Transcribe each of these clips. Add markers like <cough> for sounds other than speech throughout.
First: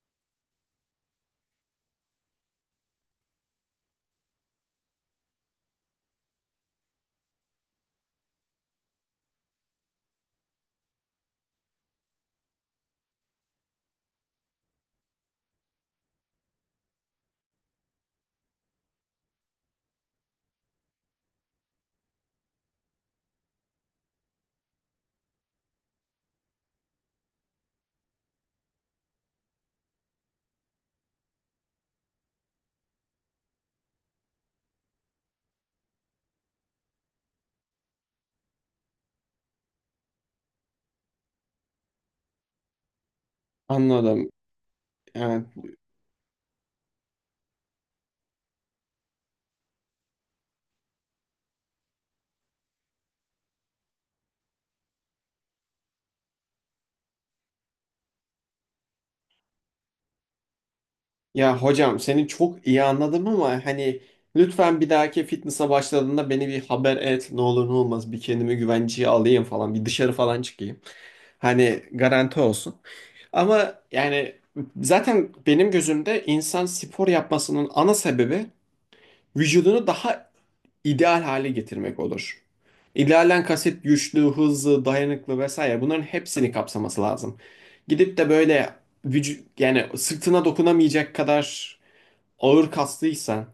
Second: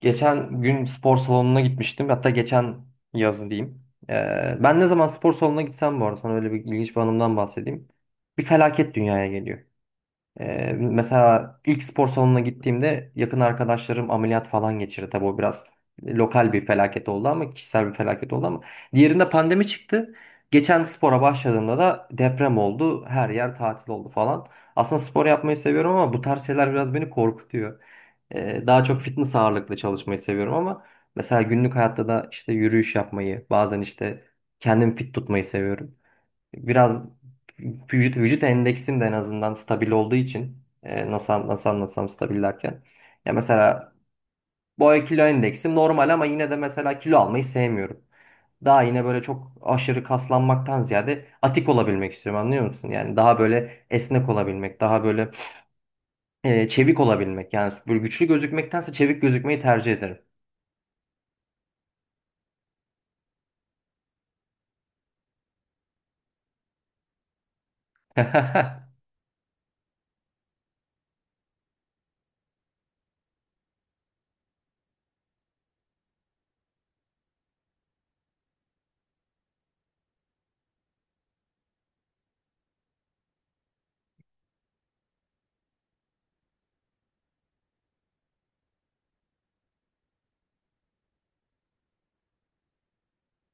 Geçen gün spor salonuna gitmiştim. Hatta geçen yazı diyeyim. Ben ne zaman spor salonuna gitsem, bu arada sana öyle bir ilginç bir anımdan bahsedeyim. Bir felaket dünyaya geliyor. Mesela ilk spor salonuna gittiğimde yakın arkadaşlarım ameliyat falan geçirdi. Tabii o biraz lokal bir felaket oldu, ama kişisel bir felaket oldu ama. Diğerinde pandemi çıktı. Geçen spora başladığımda da deprem oldu. Her yer tatil oldu falan. Aslında spor yapmayı seviyorum ama bu tarz şeyler biraz beni korkutuyor. Daha çok fitness ağırlıklı çalışmayı seviyorum ama mesela günlük hayatta da işte yürüyüş yapmayı, bazen işte kendimi fit tutmayı seviyorum. Biraz vücut endeksim de en azından stabil olduğu için, nasıl nasıl anlatsam, stabil derken ya mesela Anladım. boy kilo Yani, endeksim normal, ama yine de mesela kilo almayı sevmiyorum. Daha yine böyle çok aşırı kaslanmaktan ziyade atik olabilmek istiyorum, anlıyor musun? Yani daha böyle esnek olabilmek, daha böyle çevik olabilmek. Yani böyle güçlü gözükmektense çevik gözükmeyi tercih ederim. ya hocam seni çok iyi anladım ama hani lütfen bir dahaki fitness'a başladığında beni bir haber et. Ne olur ne olmaz bir kendimi <laughs> güvenceye alayım falan. Bir dışarı falan çıkayım. Hani garanti olsun. Ama yani zaten benim gözümde insan spor yapmasının ana sebebi vücudunu daha ideal hale getirmek olur. İdealen kasıt güçlü, hızlı, dayanıklı vesaire bunların hepsini kapsaması lazım. Gidip de böyle vücut yani sırtına dokunamayacak kadar ağır kaslıysan,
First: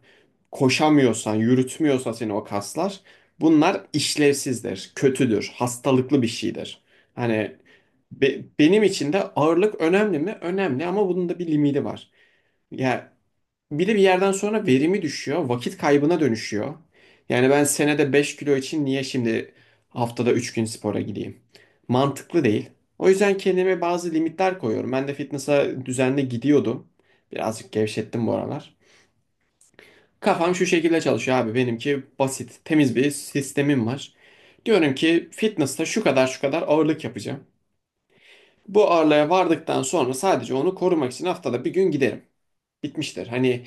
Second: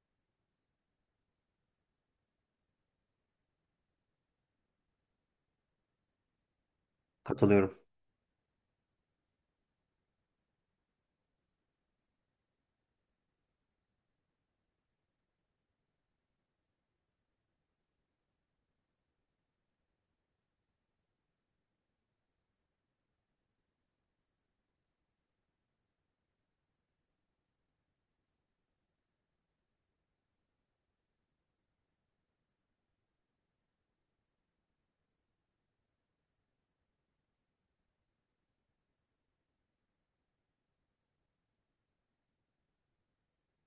koşamıyorsan, yürütmüyorsa seni o kaslar bunlar işlevsizdir, kötüdür, hastalıklı bir şeydir. Hani Katılıyorum. Benim için de ağırlık önemli mi? Önemli ama bunun da bir limiti var. Ya bir de bir yerden sonra verimi düşüyor, vakit kaybına dönüşüyor. Yani ben senede 5 kilo için niye şimdi haftada 3 gün spora gideyim? Mantıklı değil. O yüzden kendime bazı limitler koyuyorum. Ben de fitness'a düzenli gidiyordum. Birazcık gevşettim bu aralar. Kafam şu şekilde çalışıyor abi. Benimki basit, temiz bir sistemim var. Diyorum ki fitness'ta şu kadar şu kadar ağırlık yapacağım. Bu ağırlığa vardıktan sonra sadece onu korumak için haftada bir gün giderim. Bitmiştir. Hani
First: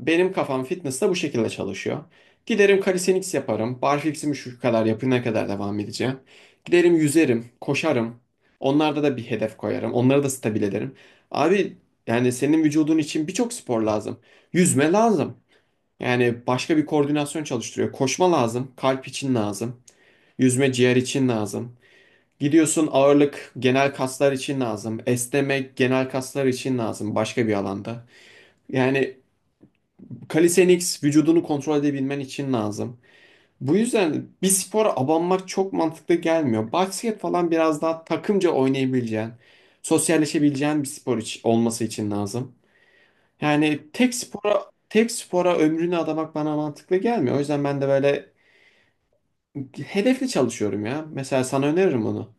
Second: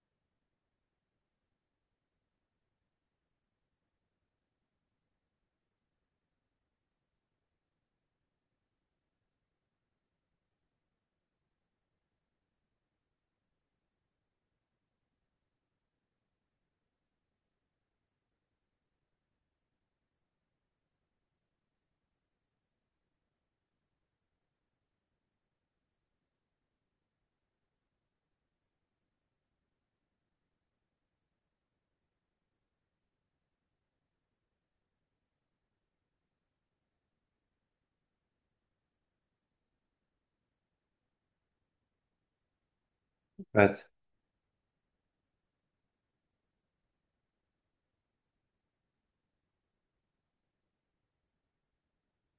benim kafam fitness da bu şekilde çalışıyor. Giderim calisthenics yaparım. Barfix'imi şu kadar yapana kadar devam edeceğim. Giderim yüzerim, koşarım. Onlarda da bir hedef koyarım. Onları da stabil ederim. Abi yani senin vücudun için birçok spor lazım. Yüzme lazım. Yani başka bir koordinasyon çalıştırıyor. Koşma lazım, kalp için lazım. Yüzme ciğer için lazım. Gidiyorsun ağırlık genel kaslar için lazım. Esnemek genel kaslar için lazım başka bir alanda. Yani calisthenics vücudunu kontrol edebilmen için lazım. Bu yüzden bir spora abanmak çok mantıklı gelmiyor. Basket falan biraz daha takımca oynayabileceğin, sosyalleşebileceğin bir spor olması için lazım. Yani evet tek spora ömrünü adamak bana mantıklı gelmiyor. O yüzden ben de böyle hedefli çalışıyorum ya. Mesela sana öneririm onu.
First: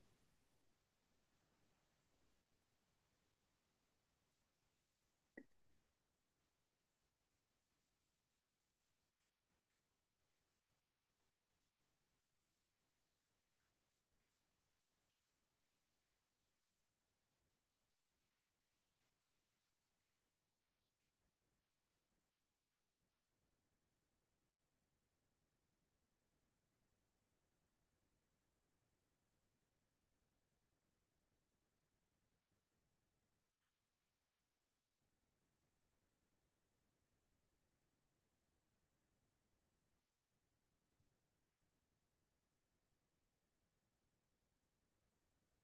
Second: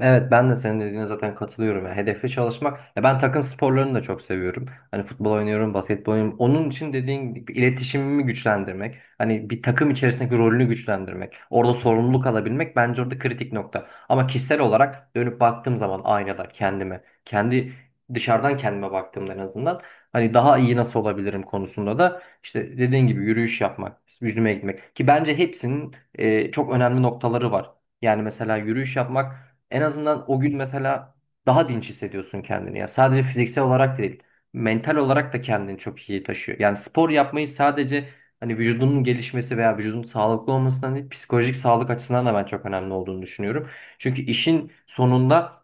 Evet ben de senin dediğine zaten katılıyorum. Yani hedefli çalışmak. Ya ben takım sporlarını da çok seviyorum. Hani futbol oynuyorum, basketbol oynuyorum. Onun için dediğin gibi iletişimimi güçlendirmek. Hani bir takım içerisindeki rolünü güçlendirmek. Orada sorumluluk alabilmek bence orada kritik nokta. Ama kişisel olarak dönüp baktığım zaman aynada kendime. Kendi dışarıdan kendime baktığımda en azından. Hani daha iyi nasıl olabilirim konusunda da işte dediğin gibi yürüyüş yapmak, yüzüme gitmek. Ki bence hepsinin çok önemli noktaları var. Yani mesela yürüyüş yapmak en azından o gün mesela daha dinç hissediyorsun kendini. Ya sadece fiziksel olarak değil, mental olarak da kendini çok iyi taşıyor. Yani spor yapmayı sadece hani vücudunun gelişmesi veya vücudun sağlıklı olmasından değil, psikolojik sağlık açısından da ben çok önemli olduğunu düşünüyorum. Çünkü işin sonunda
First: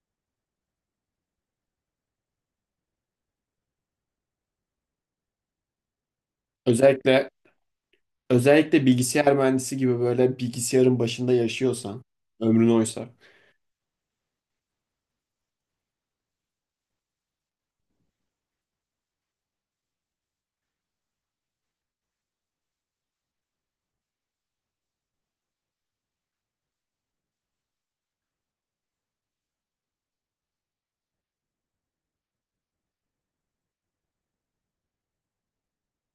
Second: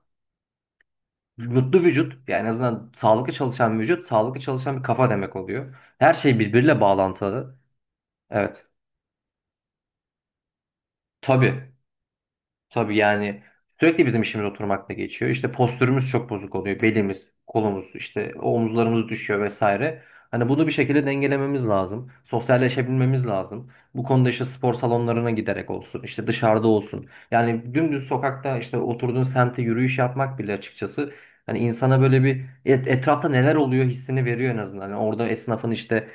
mutlu vücut, yani en azından sağlıklı çalışan bir vücut, sağlıklı çalışan bir kafa demek oluyor. Her şey birbiriyle Özellikle bağlantılı. Evet. Özellikle bilgisayar mühendisi gibi böyle bilgisayarın başında Tabii. yaşıyorsan, ömrün Tabii oysa. yani sürekli bizim işimiz oturmakla geçiyor. İşte postürümüz çok bozuk oluyor. Belimiz, kolumuz, işte omuzlarımız düşüyor vesaire. Hani bunu bir şekilde dengelememiz lazım. Sosyalleşebilmemiz lazım. Bu konuda işte spor salonlarına giderek olsun, işte dışarıda olsun. Yani dümdüz sokakta işte oturduğun semte yürüyüş yapmak bile açıkçası, hani insana böyle bir etrafta neler oluyor hissini veriyor en azından. Yani orada esnafın işte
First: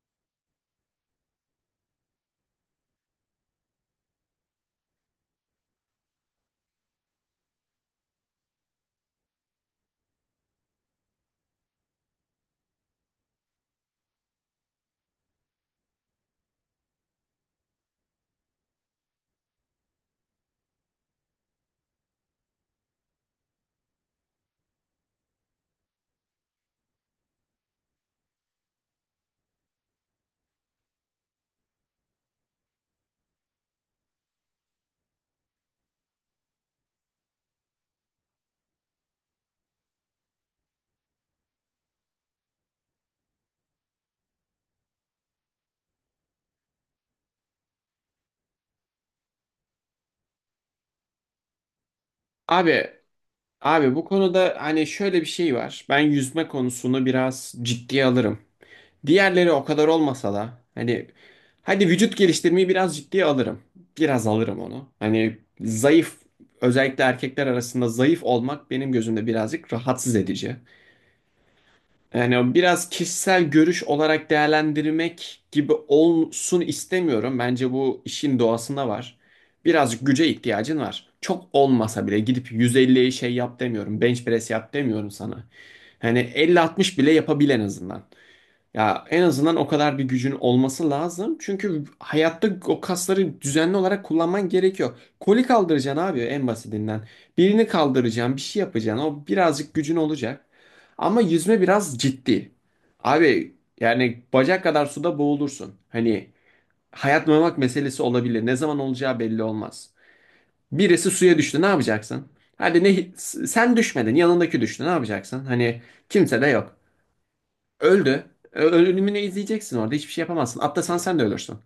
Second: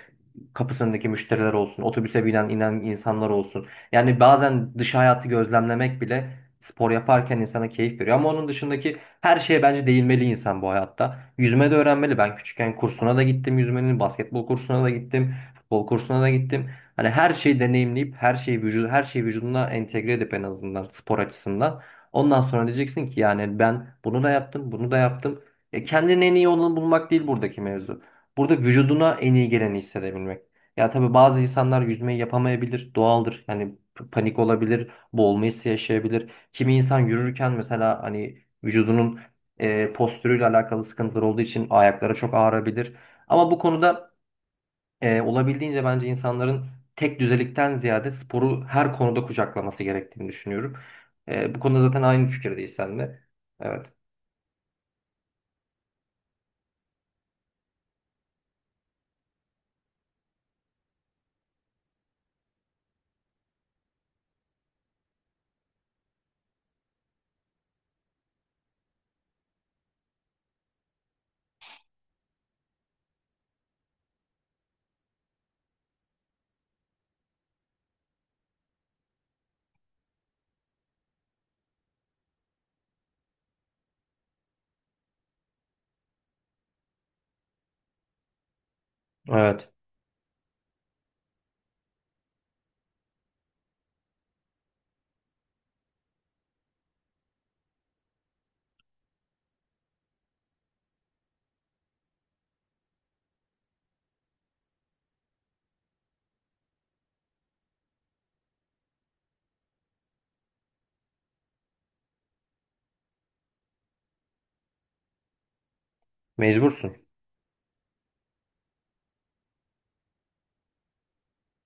kapısındaki müşteriler olsun, otobüse binen inen insanlar olsun. Yani bazen dış hayatı gözlemlemek bile spor yaparken insana keyif veriyor. Ama onun dışındaki her şeye bence değinmeli insan bu hayatta. Yüzme de öğrenmeli. Ben küçükken kursuna da gittim yüzmenin, basketbol kursuna da gittim, futbol kursuna da gittim. Hani her şeyi deneyimleyip her şeyi vücuduna entegre edip en azından spor açısından. Ondan sonra diyeceksin ki yani ben bunu da yaptım, bunu da yaptım. E kendinin en iyi olanı bulmak değil buradaki mevzu. Burada vücuduna en iyi geleni hissedebilmek. Ya tabii bazı insanlar yüzmeyi yapamayabilir, doğaldır. Yani panik olabilir, boğulma hissi yaşayabilir. Kimi insan yürürken mesela hani vücudunun postürüyle alakalı sıkıntılar olduğu için ayaklara çok ağrabilir. Ama bu konuda olabildiğince bence insanların tek düzelikten ziyade sporu her konuda kucaklaması gerektiğini düşünüyorum. Bu konuda zaten aynı fikirdeyiz Abi, sen de. Evet. abi bu konuda hani şöyle bir şey var. Ben yüzme konusunu biraz ciddiye alırım. Diğerleri o kadar olmasa da hani hadi vücut geliştirmeyi biraz ciddiye alırım. Biraz alırım onu. Hani zayıf özellikle erkekler arasında zayıf olmak benim gözümde birazcık rahatsız edici. Yani o biraz kişisel görüş olarak değerlendirmek gibi olsun istemiyorum. Bence bu işin doğasında var. Birazcık güce ihtiyacın var. Çok olmasa bile gidip 150'ye şey yap demiyorum. Bench press yap demiyorum sana. Hani 50-60 bile yapabil en azından. Ya en azından o Evet. kadar bir gücün olması lazım. Çünkü hayatta o kasları düzenli olarak kullanman gerekiyor. Koli kaldıracaksın abi en basitinden. Birini kaldıracaksın, bir şey yapacaksın. O birazcık gücün olacak. Ama yüzme biraz ciddi. Abi yani bacak kadar suda boğulursun. Hani hayat memak meselesi olabilir. Ne zaman olacağı belli olmaz. Birisi suya düştü ne yapacaksın? Hadi ne sen düşmedin yanındaki düştü ne yapacaksın? Hani kimse de yok. Mecbursun. Öldü. Ölümünü izleyeceksin orada. Hiçbir şey yapamazsın. Atlasan sen de ölürsün.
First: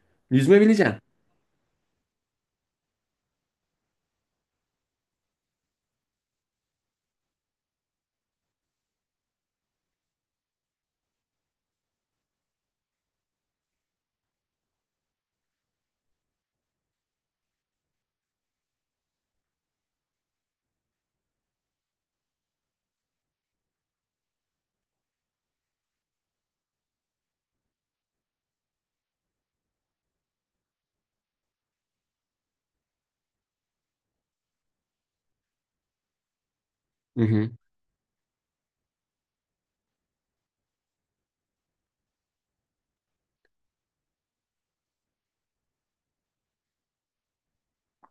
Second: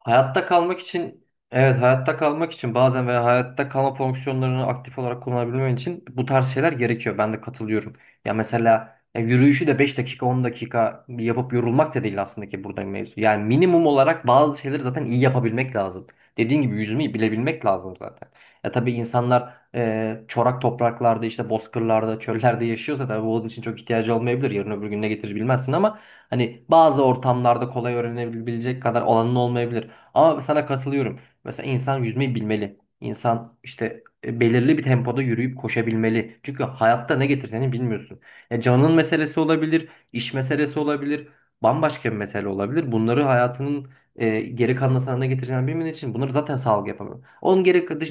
Hayatta Yüzme kalmak bileceksin. için, evet, hayatta kalmak için bazen veya hayatta kalma fonksiyonlarını aktif olarak kullanabilmen için bu tarz şeyler gerekiyor. Ben de katılıyorum. Ya mesela ya yürüyüşü de 5 dakika 10 dakika yapıp yorulmak da değil aslında ki burada mevzu. Yani minimum olarak bazı şeyleri zaten iyi yapabilmek lazım. Dediğin gibi yüzmeyi bilebilmek lazım zaten. Ya tabii insanlar çorak topraklarda işte bozkırlarda çöllerde yaşıyorsa tabii bunun için çok ihtiyacı olmayabilir. Yarın öbür gün ne getirir bilmezsin ama hani bazı ortamlarda kolay öğrenebilecek kadar olanın olmayabilir. Ama sana katılıyorum. Mesela insan yüzmeyi bilmeli. İnsan işte belirli bir tempoda yürüyüp koşabilmeli. Çünkü hayatta Hı ne hı. getireceğini bilmiyorsun. Ya canın meselesi olabilir, iş meselesi olabilir, bambaşka bir mesele olabilir. Bunları hayatının geri kalan sana ne getireceğini bilmediğin için bunları zaten sağlık yapamıyor. Onun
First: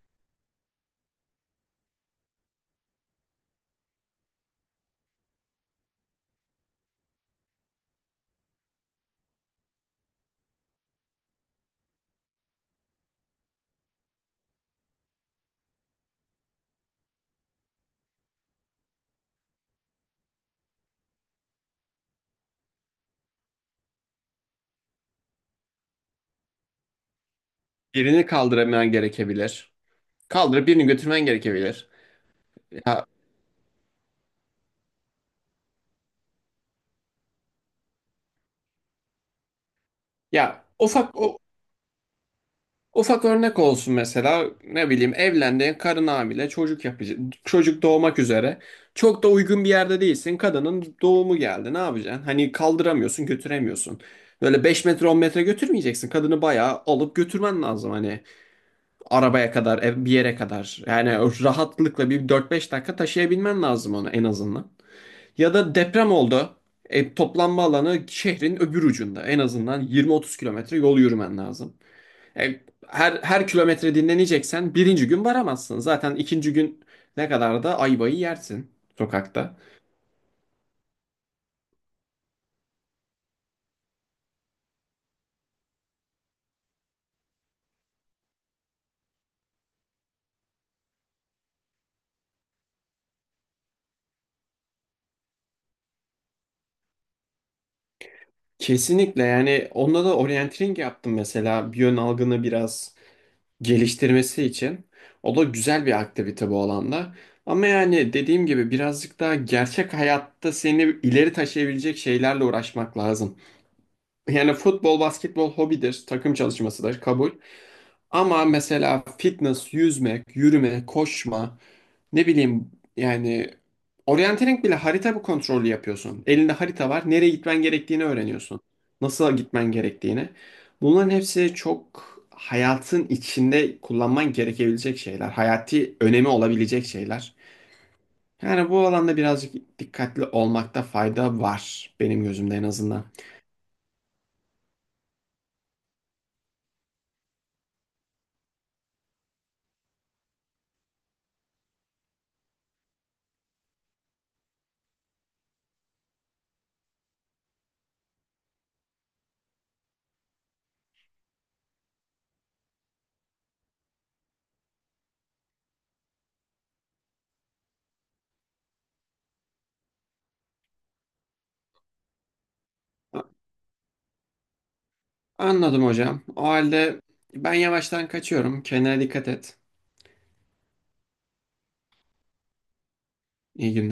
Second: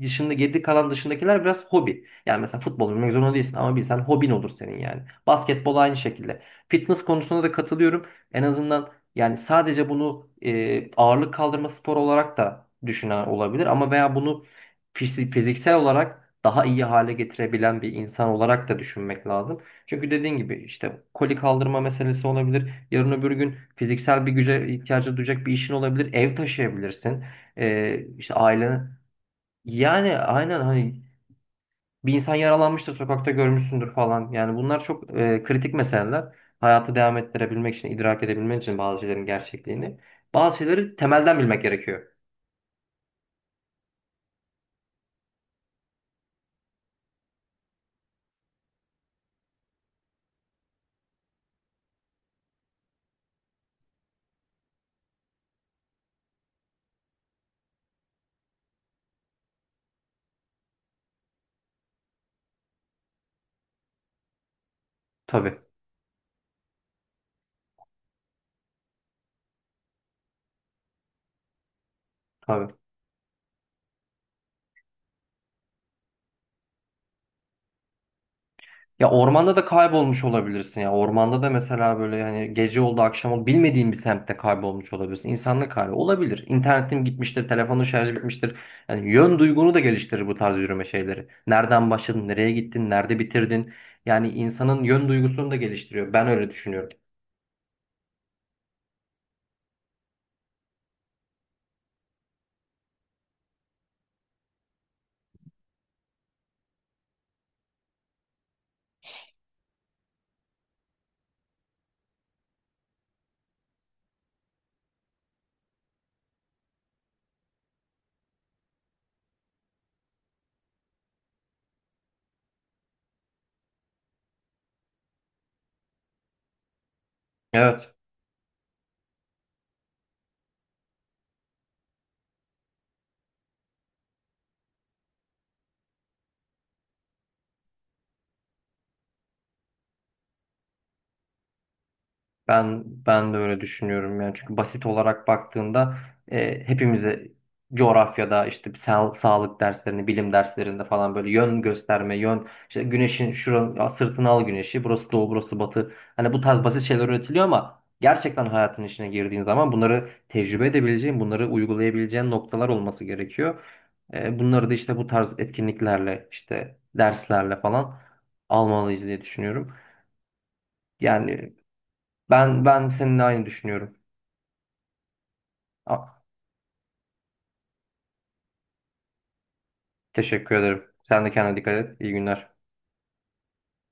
dışında geri kalan dışındakiler biraz hobi. Yani mesela futbol oynamak zorunda değilsin ama bilsen hobin olur senin yani. Basketbol aynı şekilde. Fitness konusunda da katılıyorum. En azından yani sadece bunu ağırlık kaldırma sporu olarak da düşünen olabilir ama, veya bunu fiziksel olarak daha iyi hale getirebilen bir insan olarak da düşünmek lazım. Çünkü dediğin gibi işte koli kaldırma meselesi olabilir. Yarın öbür gün fiziksel bir güce ihtiyacı duyacak bir işin olabilir. Ev taşıyabilirsin. Birini İşte kaldırman ailen, gerekebilir. yani aynen Kaldırıp birini hani götürmen gerekebilir. bir insan yaralanmıştır, Ya, sokakta görmüşsündür falan. Yani bunlar çok kritik meseleler. Hayatı devam ettirebilmek için, idrak edebilmek için bazı şeylerin gerçekliğini. Bazı ya şeyleri temelden bilmek gerekiyor. ufak örnek olsun mesela ne bileyim evlendiğin karın hamile çocuk yapacak, çocuk doğmak üzere, çok da uygun bir yerde değilsin, kadının doğumu geldi ne yapacaksın? Hani kaldıramıyorsun, götüremiyorsun, böyle 5 metre 10 metre götürmeyeceksin kadını, bayağı alıp götürmen lazım hani, arabaya kadar, bir yere kadar. Yani o rahatlıkla bir 4 5 dakika taşıyabilmen lazım onu en azından. Ya Tabii, da deprem oldu. E, toplanma alanı şehrin öbür ucunda. En azından 20 30 kilometre yol yürümen lazım. E, tabii. Her kilometre dinleneceksen birinci gün varamazsın. Zaten ikinci gün ne kadar da ayvayı yersin Ya sokakta. ormanda da kaybolmuş olabilirsin ya. Ormanda da mesela böyle yani gece oldu, akşam oldu, bilmediğin bir semtte kaybolmuş olabilirsin. İnsanlık hali olabilir. İnternetin gitmiştir, telefonun şarjı bitmiştir. Yani yön duygunu da geliştirir bu tarz yürüme şeyleri. Nereden başladın, nereye gittin, nerede bitirdin? Yani insanın yön duygusunu da geliştiriyor. Ben öyle düşünüyorum. Kesinlikle yani onda da orienteering yaptım mesela. Bir yön algını biraz geliştirmesi için. O da güzel bir aktivite bu alanda. Ama yani dediğim gibi birazcık daha gerçek hayatta seni ileri taşıyabilecek şeylerle uğraşmak lazım. Yani futbol, basketbol hobidir, takım çalışmasıdır, kabul. Ama mesela fitness, yüzmek, yürüme, koşma, ne bileyim yani orientering bile harita bu kontrolü yapıyorsun. Elinde harita var, nereye gitmen Evet, gerektiğini öğreniyorsun. Nasıl gitmen gerektiğini. Bunların hepsi çok hayatın içinde kullanman gerekebilecek şeyler. Hayati önemi olabilecek şeyler. Yani bu alanda birazcık dikkatli olmakta fayda var benim gözümde en ben azından. ben de öyle düşünüyorum yani, çünkü basit olarak baktığında hepimize coğrafyada işte sağlık derslerinde, bilim derslerinde falan böyle yön gösterme, yön işte güneşin şuranın ya sırtına al güneşi, burası doğu, burası batı. Hani bu tarz basit şeyler öğretiliyor ama gerçekten hayatın içine girdiğin zaman bunları tecrübe edebileceğin, bunları uygulayabileceğin noktalar olması gerekiyor. Bunları da işte bu tarz etkinliklerle, işte derslerle falan almalıyız diye düşünüyorum. Yani, ben seninle aynı düşünüyorum. Anladım Ah, hocam. O halde ben yavaştan kaçıyorum. Kendine dikkat et. teşekkür ederim. Sen de kendine dikkat et. İyi günler. İyi günler.